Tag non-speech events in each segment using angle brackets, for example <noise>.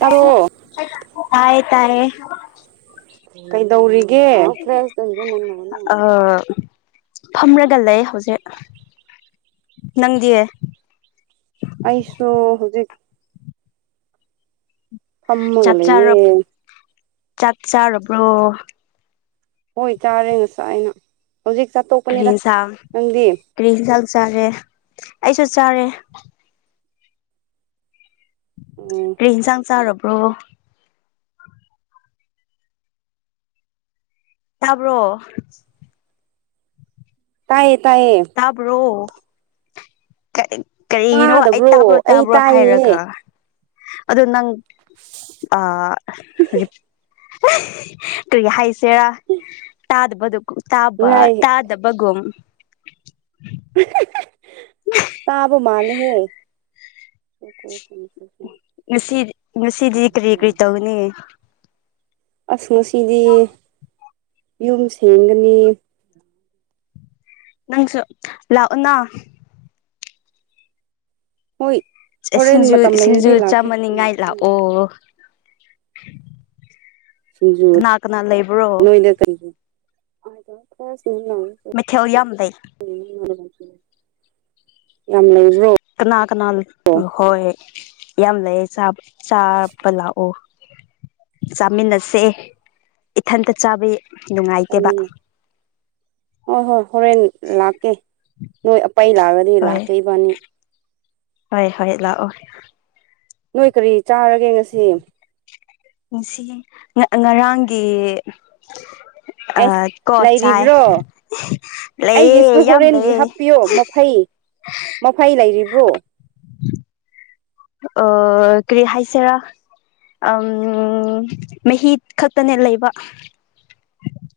ꯇꯥꯔꯣ ꯇꯑ ꯇꯥꯌꯦ ꯀꯩꯗꯧꯔꯤꯒꯦ ꯐ꯭ꯔꯦꯁꯇꯁꯨꯅ ꯐꯝꯔꯒ ꯂꯩ ꯍꯧꯖꯤꯛ ꯅꯪꯗꯤꯌꯦ ꯑꯩꯁꯨꯣ ꯍꯧꯖꯤꯛ ꯆꯥꯛ ꯆꯥꯔ ꯐꯝꯃꯒꯌꯦꯦ ꯆꯥꯛ ꯆꯥꯔꯕ꯭ꯔꯣ ꯍꯣꯏ ꯆꯥꯔꯦ ꯉꯁꯥꯏ ꯑꯩꯅ ꯍꯧꯖꯤꯛ ꯆꯥꯠꯇꯣꯛꯄꯅꯤꯗ ꯀꯔꯤꯟꯁꯥꯡ ꯅꯪꯗꯤ ꯀ꯭ꯔꯤꯟꯁꯥꯡ ꯆꯥꯔꯦ ꯑꯩꯁꯨ ꯆꯥꯔꯦ ꯎꯝ ꯔꯟ ꯆꯥꯡ ꯆꯥꯔꯔꯕ꯭ꯔꯣ ꯌꯥꯥꯕ꯭ꯔꯣ ꯇꯥꯏ ꯁꯥꯕ꯭ꯔꯣ ꯀ ꯀꯔꯤꯅꯣ ꯑꯩ ꯇꯥꯗꯕ꯭ꯔꯣ ꯇꯥꯕ꯭ꯔꯣ ꯑꯩ ꯇꯥꯕ꯭ꯔꯣ ꯇꯥꯏꯌꯦ ꯍꯥꯏꯔꯒ ꯑꯗꯣ ꯅꯪ ꯀꯔꯤ ꯍꯥꯏꯁ ꯍꯦꯔꯥꯛꯇꯥꯗꯕꯗꯨ ꯇꯥꯕ ꯉꯥꯏ ꯇꯥꯗꯕꯒ ꯇꯥꯕ ꯃꯥꯜ ꯍꯦ ꯀꯁꯨꯅꯤ ꯉꯁꯤꯗꯤ ꯉꯁꯤꯗꯤ ꯀꯔꯤ ꯀꯔꯤ ꯇꯧꯒꯅꯤ ꯑꯁ ꯉꯁꯤꯗꯤ ꯌꯨꯝ ꯁꯦꯡꯒꯅꯤ ꯅꯪꯁꯨ ꯂꯅꯥ ꯍꯣꯏ ꯍꯣꯔꯦꯟ ꯁꯤꯡꯖꯨ ꯃꯇꯝ ꯁꯤꯡꯖꯨ ꯂꯩꯔꯗꯤ ꯂꯥꯛꯀꯦ ꯆꯥꯃꯅꯤꯡꯉꯥꯏ ꯂꯥꯛꯑꯣ ꯁꯤꯖ ꯀꯅꯥ ꯀꯅꯥ ꯂꯩꯕ꯭ꯔꯣ ꯅꯣꯏꯗ ꯇꯖꯨ ꯃꯊꯦ ꯑꯣꯏ ꯌꯥꯝꯝꯗ ꯌꯥꯝ ꯂꯩ ꯀꯅꯥ ꯀꯅꯥ ꯍꯣꯏ ꯌꯥꯝ ꯂꯩꯌꯦ ꯆꯥꯕ ꯂꯥꯛꯑꯣ ꯆꯥꯃꯤꯟꯅꯁꯦ ꯏꯊꯟꯇ ꯆꯥꯕꯤ ꯉꯥꯏꯇꯦꯕ ꯆꯥꯃꯤꯟꯅ ꯍꯣꯏ ꯍꯣꯏ ꯍꯣꯔꯦꯟ ꯂꯥꯛꯀꯦ ꯅꯣꯏ ꯑꯄꯩ ꯂꯥꯛꯑꯒꯗꯤ ꯍꯣꯏ ꯂꯥꯛꯀ ꯏꯕꯥꯅꯤ ꯍꯣꯏ ꯍꯣꯏ ꯂꯥꯛꯑꯣ ꯅꯣꯏ ꯀꯔꯤ ꯆꯥꯔꯒꯦ ꯉꯁꯤ ꯉꯁꯤ ꯉꯔꯥꯡꯒꯤ ꯑ ꯑꯦꯁ ꯀ ꯆꯥꯏ ꯂꯩꯔꯤꯕ꯭ꯔꯣ ꯂꯩꯌꯦ ꯑꯩꯒꯤꯁꯨ ꯌꯥꯝ ꯍꯣꯔꯦꯟꯒꯤ ꯂꯩꯌꯦ ꯍꯥꯞꯄꯤꯌꯣ ꯃꯐꯩ ꯃꯐꯩ ꯂꯩꯔꯤꯕ꯭ꯔꯣ ꯑ ꯀꯔꯤ ꯍꯥꯏꯥꯏꯁꯦꯔ ꯝ ꯃꯍꯤ ꯈꯛꯇꯅꯦ ꯂꯩꯕ <unintelligible> <inaudible>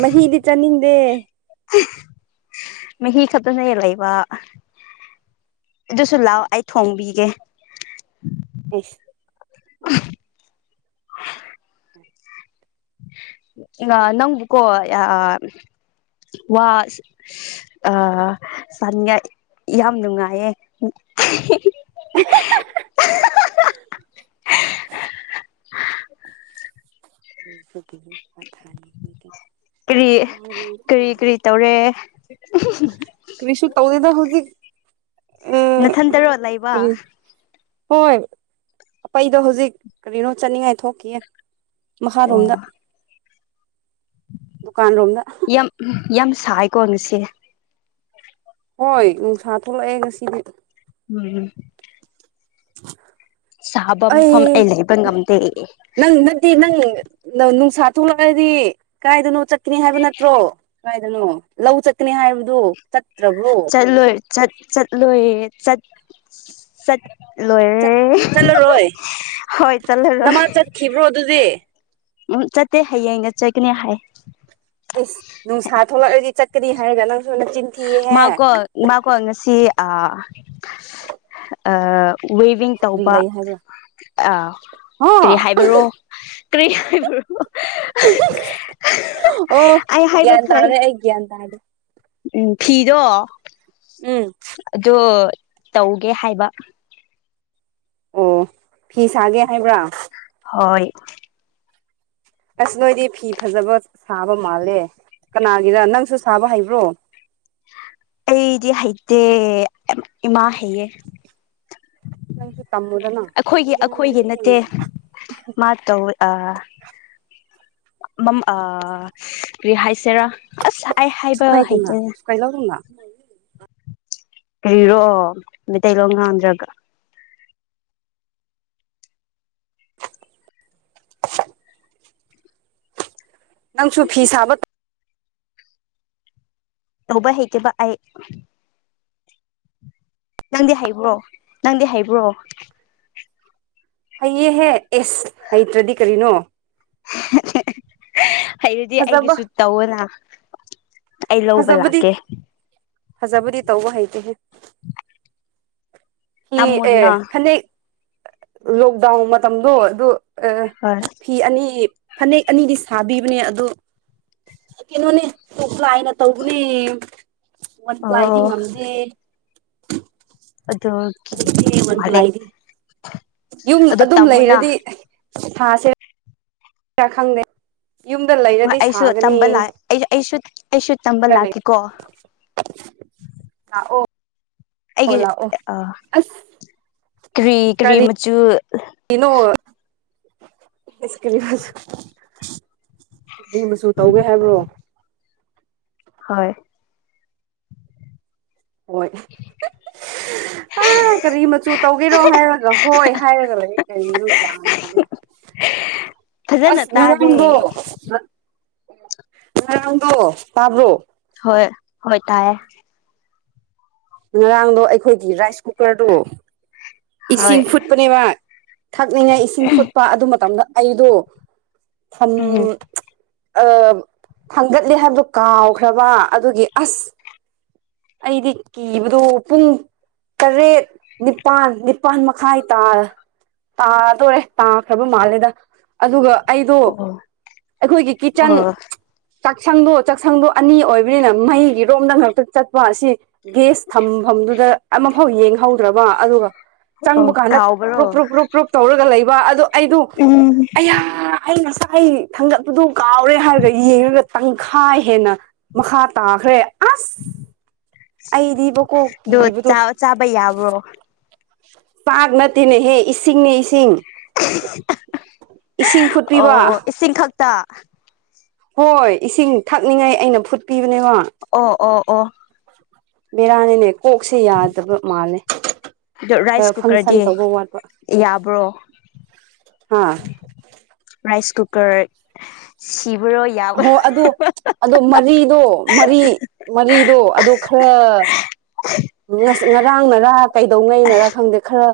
ꯃꯍꯤꯤꯗꯤ ꯆꯅꯤꯡꯗꯦ <unintelligible> <inaudible> ꯑꯣ <unintelligible> <inaudible> ꯐꯅ ꯂꯩꯕ ꯑꯗꯨꯁꯨ ꯂꯥꯛꯑꯣ ꯑꯩ ꯊꯣꯡꯕꯤꯒꯦ ꯑꯦꯁ <unintelligible> <inaudible> <unintelligible> <inaudible> ꯑ ꯅꯪ ꯀꯣ ꯑ ꯋꯥ ꯑ ꯁꯌꯥ ꯌꯥꯝ ꯅꯨꯡꯉꯥꯏꯌꯦ <unintelligible> <inaudible> <unintelligible> <inaudible> ꯎꯝ ꯀꯔꯤ ꯀꯔꯤ ꯀꯔꯤ ꯇꯧꯔꯦ ꯀꯔꯤꯁ ꯀꯧꯗꯗ ꯍꯧꯖꯤꯛ ꯑ ꯅꯊꯟꯇꯔꯣ ꯂꯩꯕ ꯀꯔꯤ ꯍꯣꯏ ꯑꯩꯩꯗꯣ ꯍꯧꯖꯤꯛ ꯀꯔꯤꯅꯣ ꯆꯠꯅꯤꯡꯉꯥꯏ ꯊꯣꯛꯈꯤꯌꯦ ꯃꯈꯥꯔꯣꯝꯗ ꯗꯨꯀꯥꯟ ꯔꯣꯝꯗ ꯌꯥꯝ ꯌꯥꯝ ꯁꯥꯏꯀꯣ ꯉꯁꯦ ꯍꯣꯏ ꯅꯨꯡꯁꯥ ꯊꯣꯛꯂꯛꯑꯦ ꯉꯁꯤꯗꯤ ꯎꯝ <unintelligible> ꯁꯥꯕ <inaudible> ꯃꯐꯝ ꯑꯩ ꯂꯩꯕ ꯉꯝꯗꯦ ꯅꯪ ꯅꯠꯇ ꯅꯪ ꯄꯁꯥ ꯊꯣꯛꯂꯛꯑꯗꯤ ꯀꯥꯏꯗꯅꯣ ꯆꯠꯀꯅꯤ ꯍꯥꯏꯕ ꯅꯠꯇ꯭ꯔꯣ ꯀꯥꯏꯗꯅꯣ ꯂꯧ ꯆꯠꯀꯅꯤ ꯍꯥꯏꯕꯗꯨꯣ ꯆꯠꯂꯣꯏ ꯆꯠ ꯆꯠꯂꯣꯏ ꯆꯠ ꯆꯠ ꯂꯣꯏ ꯆꯠꯂꯔꯣꯏ ꯍ ꯆꯂꯦ ꯂꯣ ꯅꯃꯥ ꯆꯠꯈꯤꯕ꯭ꯔꯣ ꯑꯗꯨꯗꯤ ꯎꯝ ꯆꯠꯇꯦ ꯍꯌꯦꯡꯅ ꯆꯠꯀꯅꯤ ꯍꯥꯏ ꯑꯦꯁ ꯅꯨꯡꯁꯥ ꯊꯣꯛꯂꯛꯂꯗꯤ ꯆꯠꯀꯅꯤ ꯍꯥꯏꯔꯒ ꯅꯪꯁꯨꯤꯟ ꯃꯥꯀꯣ ꯃꯥꯀꯣ ꯉꯁꯤ ꯑ ꯋꯦꯚꯡ ꯀꯔꯤ ꯇꯧꯕ ꯂꯩ ꯍꯥꯏꯕ꯭ꯔꯥ ꯀꯔꯤ ꯍꯥ ꯍꯥꯏꯕꯔꯣ ꯀ꯭ꯔꯤꯕ꯭ꯔꯣ ꯑꯣ ꯑ ꯒ꯭ꯌꯥꯟ ꯍꯥꯏꯕꯊꯜ ꯇꯥꯔꯦ ꯑꯩ ꯒ꯭ꯌꯥꯟ ꯇꯥꯔꯦ ꯎꯝ ꯐꯤꯗꯣ ꯎꯝ ꯑꯗꯨ ꯇꯧꯒꯦ ꯍꯥꯏꯕ ꯑꯣ ꯐꯤ ꯁꯥꯒꯦ ꯍꯥꯏꯕ꯭ꯔꯥ ꯍꯣꯏ ꯑꯁ ꯅꯣꯏꯗꯤ ꯐꯤ ꯐꯖꯕ ꯁꯥꯕ ꯃꯥꯜꯂꯦ ꯀꯅꯥꯒꯤꯔ ꯅꯪꯁꯨ ꯁꯥꯕ ꯍꯩꯕ꯭ꯔꯣ ꯑꯩꯗꯤ ꯍꯩꯇꯦ ꯏꯃꯥ ꯍꯩꯌꯦ ꯅꯪꯁꯨ ꯇꯝꯃꯨꯗꯅ ꯑꯩꯈꯣꯏꯒꯤ ꯑꯩꯈꯣꯏꯒꯤ ꯅꯠꯇꯦ ꯃꯥ ꯇꯧ ꯑ ꯃ ꯑꯔꯤꯍ ꯁꯦꯔ ꯑꯁ ꯑꯩ ꯍꯥꯏꯕ ꯁꯨꯀꯥꯏꯗꯨꯅ ꯍꯩꯇꯅꯦ ꯁꯨꯀꯥꯏ ꯂꯧꯗꯨꯅ ꯀꯔꯤꯔꯣꯑꯣ ꯃꯩꯇꯩꯂꯣꯡ ꯉꯥꯡꯗ꯭ꯔꯒ ꯅꯪꯁꯨ ꯐꯤ ꯁꯥꯕ ꯇꯧ ꯇꯧꯕ ꯍꯩꯇꯈꯤꯕ ꯑꯩ ꯅꯪꯗꯤ ꯍꯩꯕ꯭ꯔꯣ ꯅꯪꯗꯤ ꯍꯩꯕ꯭ꯔꯣ ꯍꯩꯌꯦꯍꯦ ꯑꯦꯁ ꯍꯩꯇ꯭ꯔꯗꯤ ꯀꯔꯤꯅꯣ ꯍꯥꯏ ꯑꯗꯨꯗꯤ ꯐꯖꯕ ꯑꯩꯒꯤꯁꯨ ꯇꯧꯋꯅ ꯑꯩ ꯂꯧꯕ ꯂꯥꯛꯀꯦ ꯍꯖꯥꯕꯨꯗꯤ ꯇꯧ ꯍꯥꯏꯩꯗꯤꯍꯦ ꯍꯤ ꯑꯦ ꯇꯝꯃꯣꯗꯅ ꯐꯅꯦꯛ ꯂꯣꯛꯗꯥꯎꯟ ꯃꯇꯝꯗꯣ ꯑꯗꯨ ꯑ ꯍꯣꯏ ꯐꯤ ꯑꯅꯤ ꯐꯅꯦꯛ ꯑꯅꯤꯗꯤ ꯁꯥꯕꯤꯕꯅꯦ ꯑꯗ ꯀꯩꯅꯣꯅꯦ ꯄ꯭ꯂꯥꯏꯅ ꯇꯧꯕꯅꯦ ꯋꯥꯠ ꯄ꯭ꯂꯥꯏꯗꯤ ꯑꯣ ꯉꯝꯗꯦ ꯑꯗꯨꯗꯒꯦꯔꯤ ꯋꯥꯟ ꯃꯦ ꯄ꯭ꯂꯥꯏꯗꯤ ꯌꯨꯝ ꯑꯗꯨꯝ ꯂꯩꯔꯗꯤ ꯊꯥꯁꯦ ꯌꯥ ꯈꯪꯗꯦ ꯍꯣꯏ ꯂꯩꯔꯗꯤ ꯁꯥꯒꯅꯤ ꯑꯩꯁꯨꯝꯕ ꯑꯩꯁꯨ ꯇꯝꯕ ꯂꯥꯛꯀꯦꯀꯣ ꯑ ꯑꯣ ꯑꯩꯒꯤ ꯑ ꯑꯁ ꯀꯔꯤ ꯀꯔꯤ ꯃꯆꯨ ꯏꯩꯅꯣꯀꯤ ꯃꯤ ꯃꯆꯨ ꯇꯧꯒꯦ ꯍꯥꯏꯕ꯭ꯔꯣ ꯍꯣꯏ ꯍꯣꯏ ꯑ ꯀꯔꯤ ꯃꯆꯨ ꯇꯧꯒꯦꯔꯣ ꯍꯥꯏꯔꯒ ꯍꯣꯏ ꯍꯥꯏꯔꯒ ꯂꯩ ꯀꯔꯤꯅꯣ ꯒ꯭ꯌꯥꯟ ꯇꯥꯅꯤ ꯐꯖꯅ ꯑꯁ ꯇꯥꯗꯦ ꯉꯔꯝꯗꯣ ꯉꯔꯥꯡꯗꯣ ꯇꯥꯕ꯭ꯔꯣ ꯍꯣꯏ ꯍꯣꯏ ꯇꯦ ꯉꯔꯥꯡꯗꯣ ꯑꯩꯈꯣꯏꯒꯤ ꯔꯥꯏꯁ ꯀ ꯀꯨꯀꯔꯗꯨ ꯍꯣꯏ ꯏꯁꯤꯡ ꯐꯨꯠꯄꯅꯦꯕ ꯊꯛꯅꯤꯡꯉꯥꯏ ꯏꯁꯤꯡ ꯐꯨꯠꯄ ꯑꯗꯨ ꯃꯇꯝꯗ ꯑꯩꯗꯣ ꯐꯟ ꯎꯝ ꯊꯥꯡꯒꯠꯂꯦ ꯍꯥꯏꯕꯗꯨꯣ ꯀꯥꯎꯈ꯭ꯔꯕ ꯑꯗꯨꯒꯤ ꯑꯁ ꯑꯩꯗꯤ ꯀꯤꯕꯗꯨ ꯄꯨꯡ ꯇꯔꯦꯠ ꯅꯤꯄꯥꯜ ꯅꯤꯄꯥꯜ ꯃꯈꯥꯏ ꯇꯥ ꯇꯥꯗꯣꯔꯦ ꯇꯥꯈ꯭ꯔꯕ ꯃꯥꯜꯂꯦꯗ ꯑꯗꯨꯒ ꯑꯩꯗꯣ ꯑꯣ ꯑꯩꯈꯣꯏꯒꯤ ꯀꯤꯠꯆꯟ ꯑꯣ ꯆꯥꯛꯁꯪꯗꯣ ꯆꯥꯛꯁꯪꯗꯣ ꯑꯅꯤ ꯑꯣꯏꯕꯅꯤꯅ ꯃꯍꯩꯒꯤꯔꯣꯝꯗ ꯉꯥꯛꯛꯇ ꯆꯠꯄ ꯑꯁꯤ ꯒꯦꯁ ꯊꯝꯐꯝꯗꯨꯗ ꯑꯃꯐꯥꯎ ꯌꯦꯡꯍꯧꯗ꯭ꯔꯕ ꯑꯗꯨꯒ ꯆꯪꯕ ꯑꯣ ꯀꯥꯟꯗ ꯄꯨꯞ ꯀꯥꯎꯕ꯭ꯔꯣ ꯄ꯭ꯔꯨꯞ ꯄ꯭ꯔꯨꯞ ꯄ꯭ꯔꯨꯞ ꯇꯧꯔꯒ ꯂꯩ ꯑꯗꯣ ꯑꯩꯗ ꯎꯝ ꯑ ꯑꯩ ꯉꯁꯥꯏ ꯑꯩ ꯊꯥꯡꯒꯠꯄꯗꯨ ꯀꯥꯎꯔꯦ ꯍꯥꯏꯔꯒ ꯌꯦꯡꯉꯒ ꯇꯪꯈꯥꯏ ꯍꯦꯟꯅ ꯃꯈꯥ ꯇꯥꯈ꯭ꯔꯦ ꯑꯁ ꯑꯩꯗꯤꯕꯀꯣ ꯑꯗꯨꯣ ꯀꯤꯕꯗꯣ ꯆꯥꯕ ꯌꯥꯕ꯭ꯔꯣ ꯄꯥꯥꯛ ꯅꯠꯇꯦꯅꯦꯍꯦ ꯏꯁꯤꯡꯅꯦ ꯏꯁꯤꯡ ꯏꯁꯤꯡ ꯐꯨꯠꯄꯤꯕ ꯑꯣ ꯏꯁꯤꯡ ꯈꯛꯇ ꯍꯣꯏ ꯏꯁꯤꯡ ꯊꯛꯅꯤꯡꯉꯥꯏ ꯑꯩꯅ ꯐꯨꯠ ꯑꯣ ꯑꯣ ꯑꯣ ꯕꯤꯔꯥꯅꯤꯅꯦ ꯀꯣꯛꯁꯦ ꯌꯥꯗꯕ ꯃꯥꯜꯂꯦ ꯑꯗꯨ ꯈꯔ ꯔꯥꯏꯁ ꯐꯪꯁꯟ ꯀꯨꯀꯔꯗꯤ ꯇꯧꯕ ꯋꯥꯠꯄ ꯌꯥꯕ꯭ꯔꯣ ꯍꯥꯥ ꯔꯥꯏꯁ ꯀꯨꯀꯔ ꯁꯤꯕꯔꯣ ꯌꯥꯎ ꯍꯣ ꯑꯗꯣ ꯃꯔꯤꯗꯣ ꯑꯗꯣ ꯃꯔꯤ ꯃꯔꯤꯗꯣ ꯑꯗꯣ ꯈꯔ ꯎ ꯉꯔꯥꯡꯅꯔꯥ ꯀꯩꯗꯧꯉꯩꯅꯔꯥ ꯈꯪꯗꯦ ꯈꯔ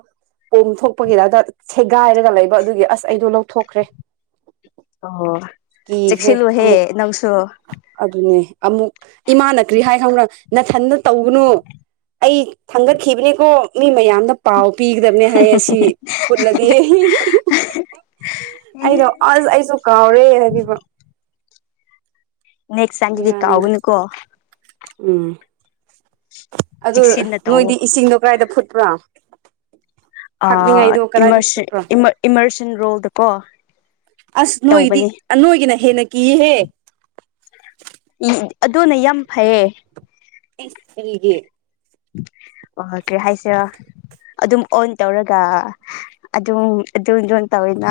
ꯄꯣꯝꯊꯣꯛꯄꯒꯤꯗꯗ ꯁꯦꯒꯥꯏꯔꯒ ꯂꯩꯕ ꯑꯗꯨꯒꯤ ꯑꯁ ꯑꯩꯗꯣ ꯂꯧꯊꯣꯛꯈ꯭ꯔꯦ ꯑꯣ ꯀꯤꯈ꯭ꯔꯦ ꯆꯦꯛꯁꯤꯜꯂꯨꯍꯦ ꯑꯃꯨꯛ ꯅꯪꯁꯨ ꯑꯗꯨꯅꯦ ꯑꯃꯨꯛ ꯏꯃꯥ ꯅꯠꯇ꯭ꯔꯤ ꯍꯥꯏ ꯈꯪꯕ꯭ꯔꯣ ꯅꯊꯟꯟꯅ ꯇꯧꯒꯅꯨ ꯑꯩ ꯊꯥꯡꯒꯠꯈꯤꯕꯅꯦꯀꯣ ꯃꯤ ꯃꯌꯥꯝꯅ ꯄꯥꯎ ꯄꯤꯒꯗꯕꯅꯦ ꯍꯥꯏꯌꯦ ꯑꯁꯤ ꯐꯨꯠꯂꯗꯤ ꯑꯩꯗꯣ ꯑꯁ ꯑꯩꯁꯨ ꯀꯥꯎꯔꯦ ꯍꯥꯏꯗꯤ ꯅꯦꯛꯦꯛꯁ ꯁꯖꯗꯤ ꯕꯤꯔꯥꯅꯤꯅꯦ ꯇꯥꯎꯒꯅꯤꯀꯣ ꯎꯝ ꯑꯗꯨ ꯆꯦꯛꯁꯤꯟꯅ ꯅꯣꯏꯗꯤ ꯇꯧꯋ ꯏꯁꯤꯡꯗꯣ ꯀꯗꯥꯥꯏꯗ ꯐꯨꯠꯄ꯭ꯔꯥ ꯏꯃꯔꯁꯟ ꯔꯣꯜꯗꯀꯣ ꯑꯁ ꯅꯣꯏꯒꯤꯗꯤ ꯇꯧꯕꯅꯤ ꯅꯣꯏꯒꯤꯅ ꯍꯦꯟꯅ ꯀꯤꯌꯦꯍꯦ ꯑꯗꯨꯅ ꯌꯥꯝ ꯐꯩꯌꯦ ꯦ ꯑꯣ ꯀ ꯍꯥꯏꯁ ꯑꯗꯨꯝ ꯑꯣꯟ ꯇꯧꯔꯒ ꯑꯗꯨꯝ ꯑꯗꯨꯝ ꯌꯖꯣꯟ ꯇꯧꯋꯦꯅ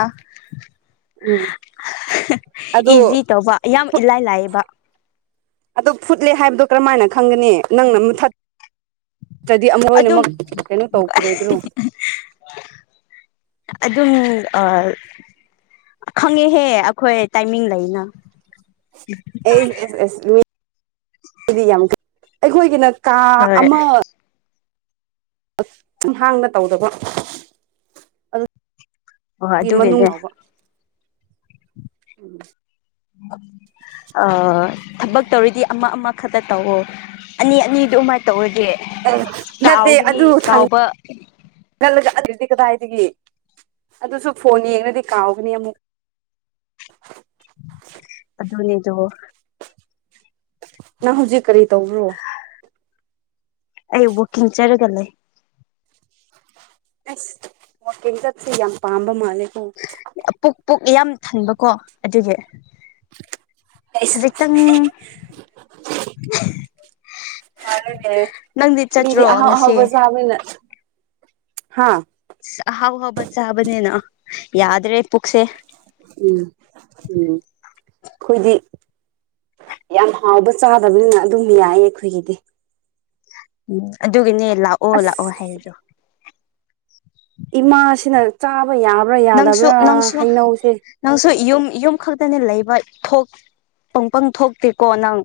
ꯎꯝ ꯑꯗꯣ ꯏꯖꯤ ꯇꯧꯕ ꯌꯥꯝ ꯏꯂꯥꯏ ꯂꯥꯏꯌꯦꯕ ꯑꯗꯣ ꯐꯨꯠꯂꯦ ꯍꯥꯏꯕꯗꯣ ꯀꯔꯝꯥꯏꯅ ꯈꯪꯒꯅꯤ ꯅꯪꯅ ꯃꯨꯊꯠ ꯅ꯭ꯔꯗꯤ ꯑꯃ ꯑꯗꯨꯝ ꯂꯣꯏꯅꯃꯛ ꯀꯩꯅꯣ ꯇꯧꯈꯤꯔꯣꯏꯗ꯭ꯔꯣ ꯑꯗꯨꯝ ꯈꯪꯉꯦꯍꯦ ꯑꯩꯈꯣꯏ ꯇꯥꯏꯃꯤꯡ ꯂꯩꯅ ꯑꯦꯁ ꯑꯦꯁ ꯑꯦꯁ ꯃꯤ ꯌꯥꯝ ꯑꯩꯈꯣꯏꯒꯤꯅ ꯀꯥ ꯍꯣꯏ ꯑꯃ ꯨꯝ ꯍꯥꯡꯅ ꯇꯧꯗꯕ ꯑꯗꯨ ꯍꯣꯏ ꯒꯤ ꯃꯅꯨꯡ ꯑꯗꯨꯒꯤꯅꯦ ꯂꯥꯎꯕ ꯎꯝ ꯑ ꯊꯕꯛ ꯌꯥꯗ꯭ꯔꯦ ꯇꯧꯔꯤꯗꯤ ꯑꯃ ꯑꯃꯈꯛꯇ ꯇꯧꯋꯣ ꯑꯅꯤ ꯑꯅꯤꯗꯨ ꯑꯃ ꯇꯧꯔꯁ ꯑꯦ ꯀꯥꯎꯒꯅꯤ ꯀꯥꯎꯕ ꯅꯒ ꯀꯗꯥꯏꯗꯒꯤ ꯑꯗꯨꯁꯨ ꯐꯣꯟ ꯌꯦꯡꯅꯗꯤ ꯀꯥꯎꯒꯅꯤ ꯑꯃꯨꯛ ꯑꯗꯨ ꯅꯪ ꯍꯧꯖꯤꯛ ꯀꯔꯤ ꯇꯧꯕ꯭ꯔꯣ ꯑꯕꯀꯤꯡ ꯆꯔꯒ ꯂꯩꯦ ꯑꯦꯁ ꯋꯥꯀꯡ ꯆꯠꯁꯤ ꯌꯥꯝ ꯄꯥꯝꯕ ꯃꯥꯂꯦꯀꯣ ꯏꯌꯥꯝ ꯊꯟꯕꯀꯣ ꯑꯗꯨꯒꯤ ꯑꯩꯁ ꯈꯖꯤꯛꯇꯪ <unintelligible> <unintelligible> ꯑꯔꯦ ꯅꯪꯗꯤ ꯃꯤꯗꯤ ꯆꯠꯇ꯭ꯔꯣ ꯑꯍ ꯉꯁꯤ ꯑꯍꯥꯎꯕꯁꯨꯅ ꯍꯥ ꯍꯥꯎ ꯍꯕ ꯆꯍꯕꯅꯦꯦꯅ ꯌꯥꯗ꯭ꯔꯦ ꯄꯨꯛꯁꯦ ꯎꯝ ꯎꯝ ꯑꯩꯈꯣꯏꯗꯤ ꯌꯥꯝ ꯍꯥꯎꯕ ꯆꯥꯗꯕꯅꯤꯅ ꯑꯗꯨꯝ ꯌꯥꯏꯌꯦ ꯑꯩꯈꯣꯏꯒꯤꯗꯤ ꯎꯝ ꯑꯗꯨꯒꯤꯅꯦ ꯂꯥꯛꯑꯣ ꯂꯥꯛꯑꯣ ꯑꯁ ꯍꯥꯏꯗꯣ ꯏꯃꯥꯁꯤꯅ ꯆꯥꯕ ꯌꯥꯕ꯭ꯔꯥ ꯅꯪꯁꯨ ꯌꯥꯗꯕ꯭ꯔꯥ ꯅꯪꯁꯨ ꯍꯩꯅꯧꯁꯦ ꯅꯪꯁꯨ ꯌꯨꯝ ꯌꯨꯝ ꯈꯛꯇꯅꯦ ꯂꯩꯕ ꯄꯪꯄꯪ ꯊꯣꯛꯇꯦꯀꯣ ꯅꯪ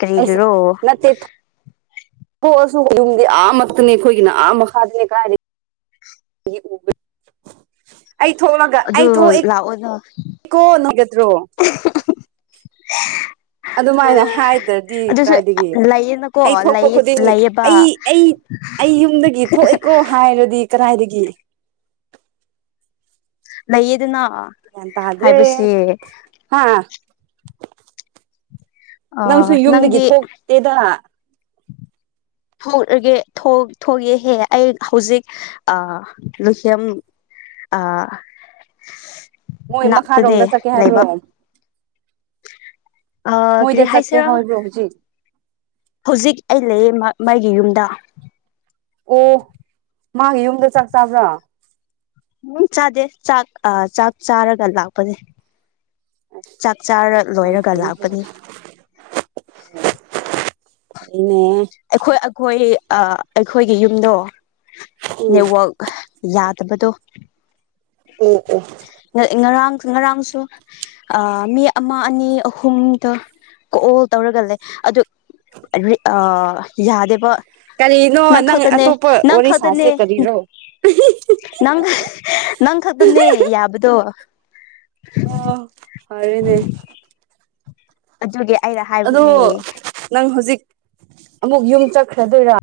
ꯀꯔꯤꯒ꯭ꯔꯣ ꯍꯁꯨ ꯌꯨꯝꯗꯤ ꯑꯥꯃꯛꯇꯅꯤ ꯑꯩꯈꯣꯏꯒꯤꯅ ꯑꯥ ꯃꯈꯥꯗꯅꯦ ꯀꯗꯥꯥꯏ ꯑꯩ ꯎꯕ ꯑꯩ ꯊꯣꯛꯂꯒ ꯑꯗꯨ ꯑꯩ ꯊꯣꯛꯏ ꯂꯥꯛꯑꯣꯅ ꯀꯣ ꯅꯨꯡꯒꯗ꯭ꯔꯣ <unintelligible> <unintelligible> ꯑꯗꯨꯃꯥꯏꯅ ꯍꯥꯏꯗ꯭ꯔꯗꯤ ꯑꯗꯨꯁꯨ ꯀꯗꯥꯥꯏꯗꯒꯤ ꯂꯩꯌꯦꯅꯀꯣ ꯑꯩ ꯊꯣꯛꯄ ꯂꯩꯌꯦ ꯈꯨꯗꯤꯡ ꯂꯩꯌꯦꯕ ꯑꯩ ꯑꯩ ꯑꯩ ꯌꯨꯝꯗꯒꯤ ꯊꯣꯛꯑꯦꯀꯣ ꯍꯥꯏꯔꯗꯤ ꯀꯔꯥꯏꯗꯒꯤ ꯂꯩꯌꯦꯗꯅ ꯇꯥꯗ꯭ꯔꯦ ꯍꯥꯏꯕꯁ ꯍꯥ ꯑ ꯅꯪꯁꯨ ꯌꯨꯝꯗꯒꯤ ꯅꯪꯗꯤ ꯊꯣꯛꯇꯦꯗ ꯊꯣꯛꯒꯦ ꯊꯣꯛꯑꯦꯍꯦ ꯑꯩ ꯍꯧꯖꯤꯛ ꯂꯨꯍꯤꯦꯝ ꯑ ꯃꯣꯏ ꯛꯇꯅꯦ ꯃꯈꯥꯔꯣꯝꯗ ꯆꯠꯀꯦ ꯍꯥꯏꯕ꯭ꯔꯣ ꯂꯩꯕ ꯑ ꯃꯣꯏꯗ ꯆꯠꯀꯦ ꯀꯔꯤꯍꯥꯏꯁꯔ ꯍꯥꯏꯕ꯭ꯔꯣ ꯍꯧꯖꯤꯛ ꯍꯧꯖꯤꯛ ꯑꯩ ꯂꯩꯌꯦ ꯃꯥꯒꯤ ꯌꯨꯝꯗ ꯑꯣ ꯃꯥꯒꯤ ꯌꯨꯝꯗ ꯆꯥꯛ ꯆꯥꯕ꯭ꯔꯥ ꯎꯝ ꯆꯥꯗꯦ ꯆꯥꯛ ꯑ ꯆꯥꯛ ꯆꯥꯔꯒ ꯂꯥꯛꯄꯅꯦ ꯆꯥꯛ ꯆꯥꯔ ꯑ ꯌꯥꯝ ꯌꯥꯝ ꯂꯣꯏꯔꯒ ꯐ ꯂꯥꯛꯄꯅꯤ <unintelligible> <inaudible> ꯑꯩꯈꯣꯏ ꯑꯩꯈꯣꯏ ꯑꯩꯈꯣꯏꯒꯤ ꯌꯨꯝꯗꯣ ꯎꯝ ꯅꯦꯠꯋꯥꯛ ꯌꯥꯗꯕꯗꯣ ꯑꯣ ꯑꯣ ꯉꯔꯥꯡ ꯉꯔꯥꯡꯁꯨ ꯃꯤ ꯑꯃ ꯑꯅꯤ ꯑꯍꯨꯝꯗ ꯀꯣꯜ ꯇꯧꯔꯒ ꯂꯩ ꯑꯗꯨ ꯌꯥꯗꯦꯕ ꯀꯔꯤꯅꯣ ꯅꯪ ꯈꯥꯛꯇꯅꯦ ꯑꯇꯣꯞꯄ ꯅꯪ ꯋꯥꯔꯤ ꯁꯥꯁꯦ ꯈꯥꯛꯗꯅꯦ ꯀꯔꯤꯔꯣ ꯅꯪ ꯅꯪ ꯈꯛꯇꯅꯦ ꯌꯥꯕꯗꯣ ꯑꯣ ꯐꯔꯦꯅꯦ ꯑꯗꯨꯒꯤ ꯑꯩꯅ ꯑꯗꯣ ꯍꯥꯏꯕꯅꯦ ꯅꯪ ꯍꯧꯖꯤꯛ ꯑꯃꯨꯛ ꯌꯨꯝ ꯆꯠꯈ꯭ꯔꯗꯣꯏꯔꯥ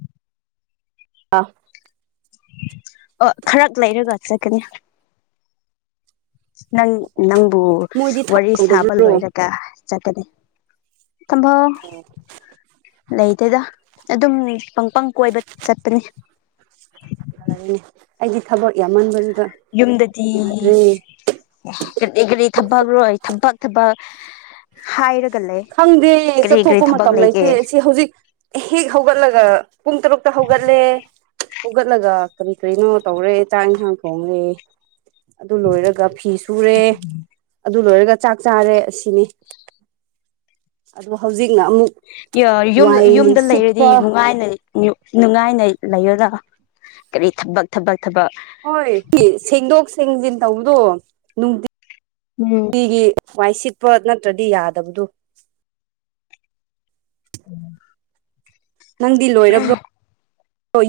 ꯋꯥ ꯑ ꯈꯔ ꯂꯩꯔꯒ ꯆꯠꯀꯅꯤ ꯅꯪ ꯅꯪꯕꯨ ꯃꯣꯏꯗꯤ ꯋꯥꯔꯤ ꯁꯥꯕ ꯊꯧꯗꯕ꯭ꯔꯣ ꯂꯣꯏꯔꯒ ꯆꯠꯀꯅꯤ ꯇꯝꯕ ꯂꯩꯗꯗ ꯑꯗꯨꯝ ꯄꯪꯄꯪ ꯀꯣꯏꯕ ꯆꯠꯄꯅꯤ ꯌꯥꯅꯦ ꯑꯩꯗꯤ ꯊꯕꯛ ꯌꯥꯝꯃꯟꯕ ꯌꯨꯝꯗꯗꯤ ꯀꯒꯗꯤ ꯊꯄꯔꯣꯏ ꯊꯕꯛ ꯊꯕꯛ ꯍꯥꯏꯔꯒ ꯂꯩ ꯈꯪꯗꯦ ꯀꯔꯤ ꯀꯔꯤ ꯆꯠꯊꯣꯛꯄ ꯊꯕꯛ ꯃꯇꯝ ꯂꯩꯒꯦ ꯂꯩꯇꯦ ꯁꯤ ꯍꯧꯖꯤꯛ ꯍꯦꯛ ꯍꯧꯒꯠꯂꯒ ꯄꯨꯡ ꯇꯔꯨꯛꯇ ꯍꯧꯠ ꯐꯒꯠꯂꯦ ꯍꯧꯒꯠꯂꯒ ꯀꯔꯤ ꯀꯔꯤꯅꯣ ꯇꯧꯔꯦ ꯆꯥꯛ ꯏꯟꯁꯥꯡ ꯊꯣꯡꯔꯦ ꯑꯗꯨ ꯂꯣꯏꯔꯒ ꯐꯤ ꯁꯨꯔꯦ ꯑꯗꯨ ꯂꯣꯏꯔꯒ ꯆꯥꯛ ꯆꯥꯔꯦ ꯑꯁꯤꯅꯤ ꯑꯗꯨ ꯍꯧꯖꯤꯛ ꯌ ꯌꯨꯝꯗ ꯂꯩꯔꯗꯤ ꯁꯤꯠꯄ ꯅꯨꯡꯉꯥꯏꯅ ꯅꯨꯡꯉꯥꯏꯅ ꯂꯩꯌꯗ ꯀꯔꯤ ꯊꯕꯛ ꯊꯕꯛ ꯊꯕꯛ ꯍꯣꯏ ꯁꯦꯡꯗꯣꯛ ꯁꯦꯡꯖꯤꯟ ꯇꯧꯕꯗꯣ ꯅꯨꯡꯇꯤ ꯎꯝ ꯅꯨꯡꯇꯒꯤ ꯋꯥꯏ ꯁꯤꯠꯄ ꯅꯠꯇ꯭ꯔꯗꯤ ꯌꯥꯗꯕꯗꯨ ꯑꯣ ꯅꯪꯗꯤ ꯂꯣꯏꯔꯕ꯭ꯔꯣ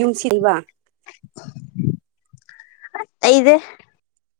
ꯌꯨꯝꯁꯤꯜꯂꯤꯕ ꯗꯦ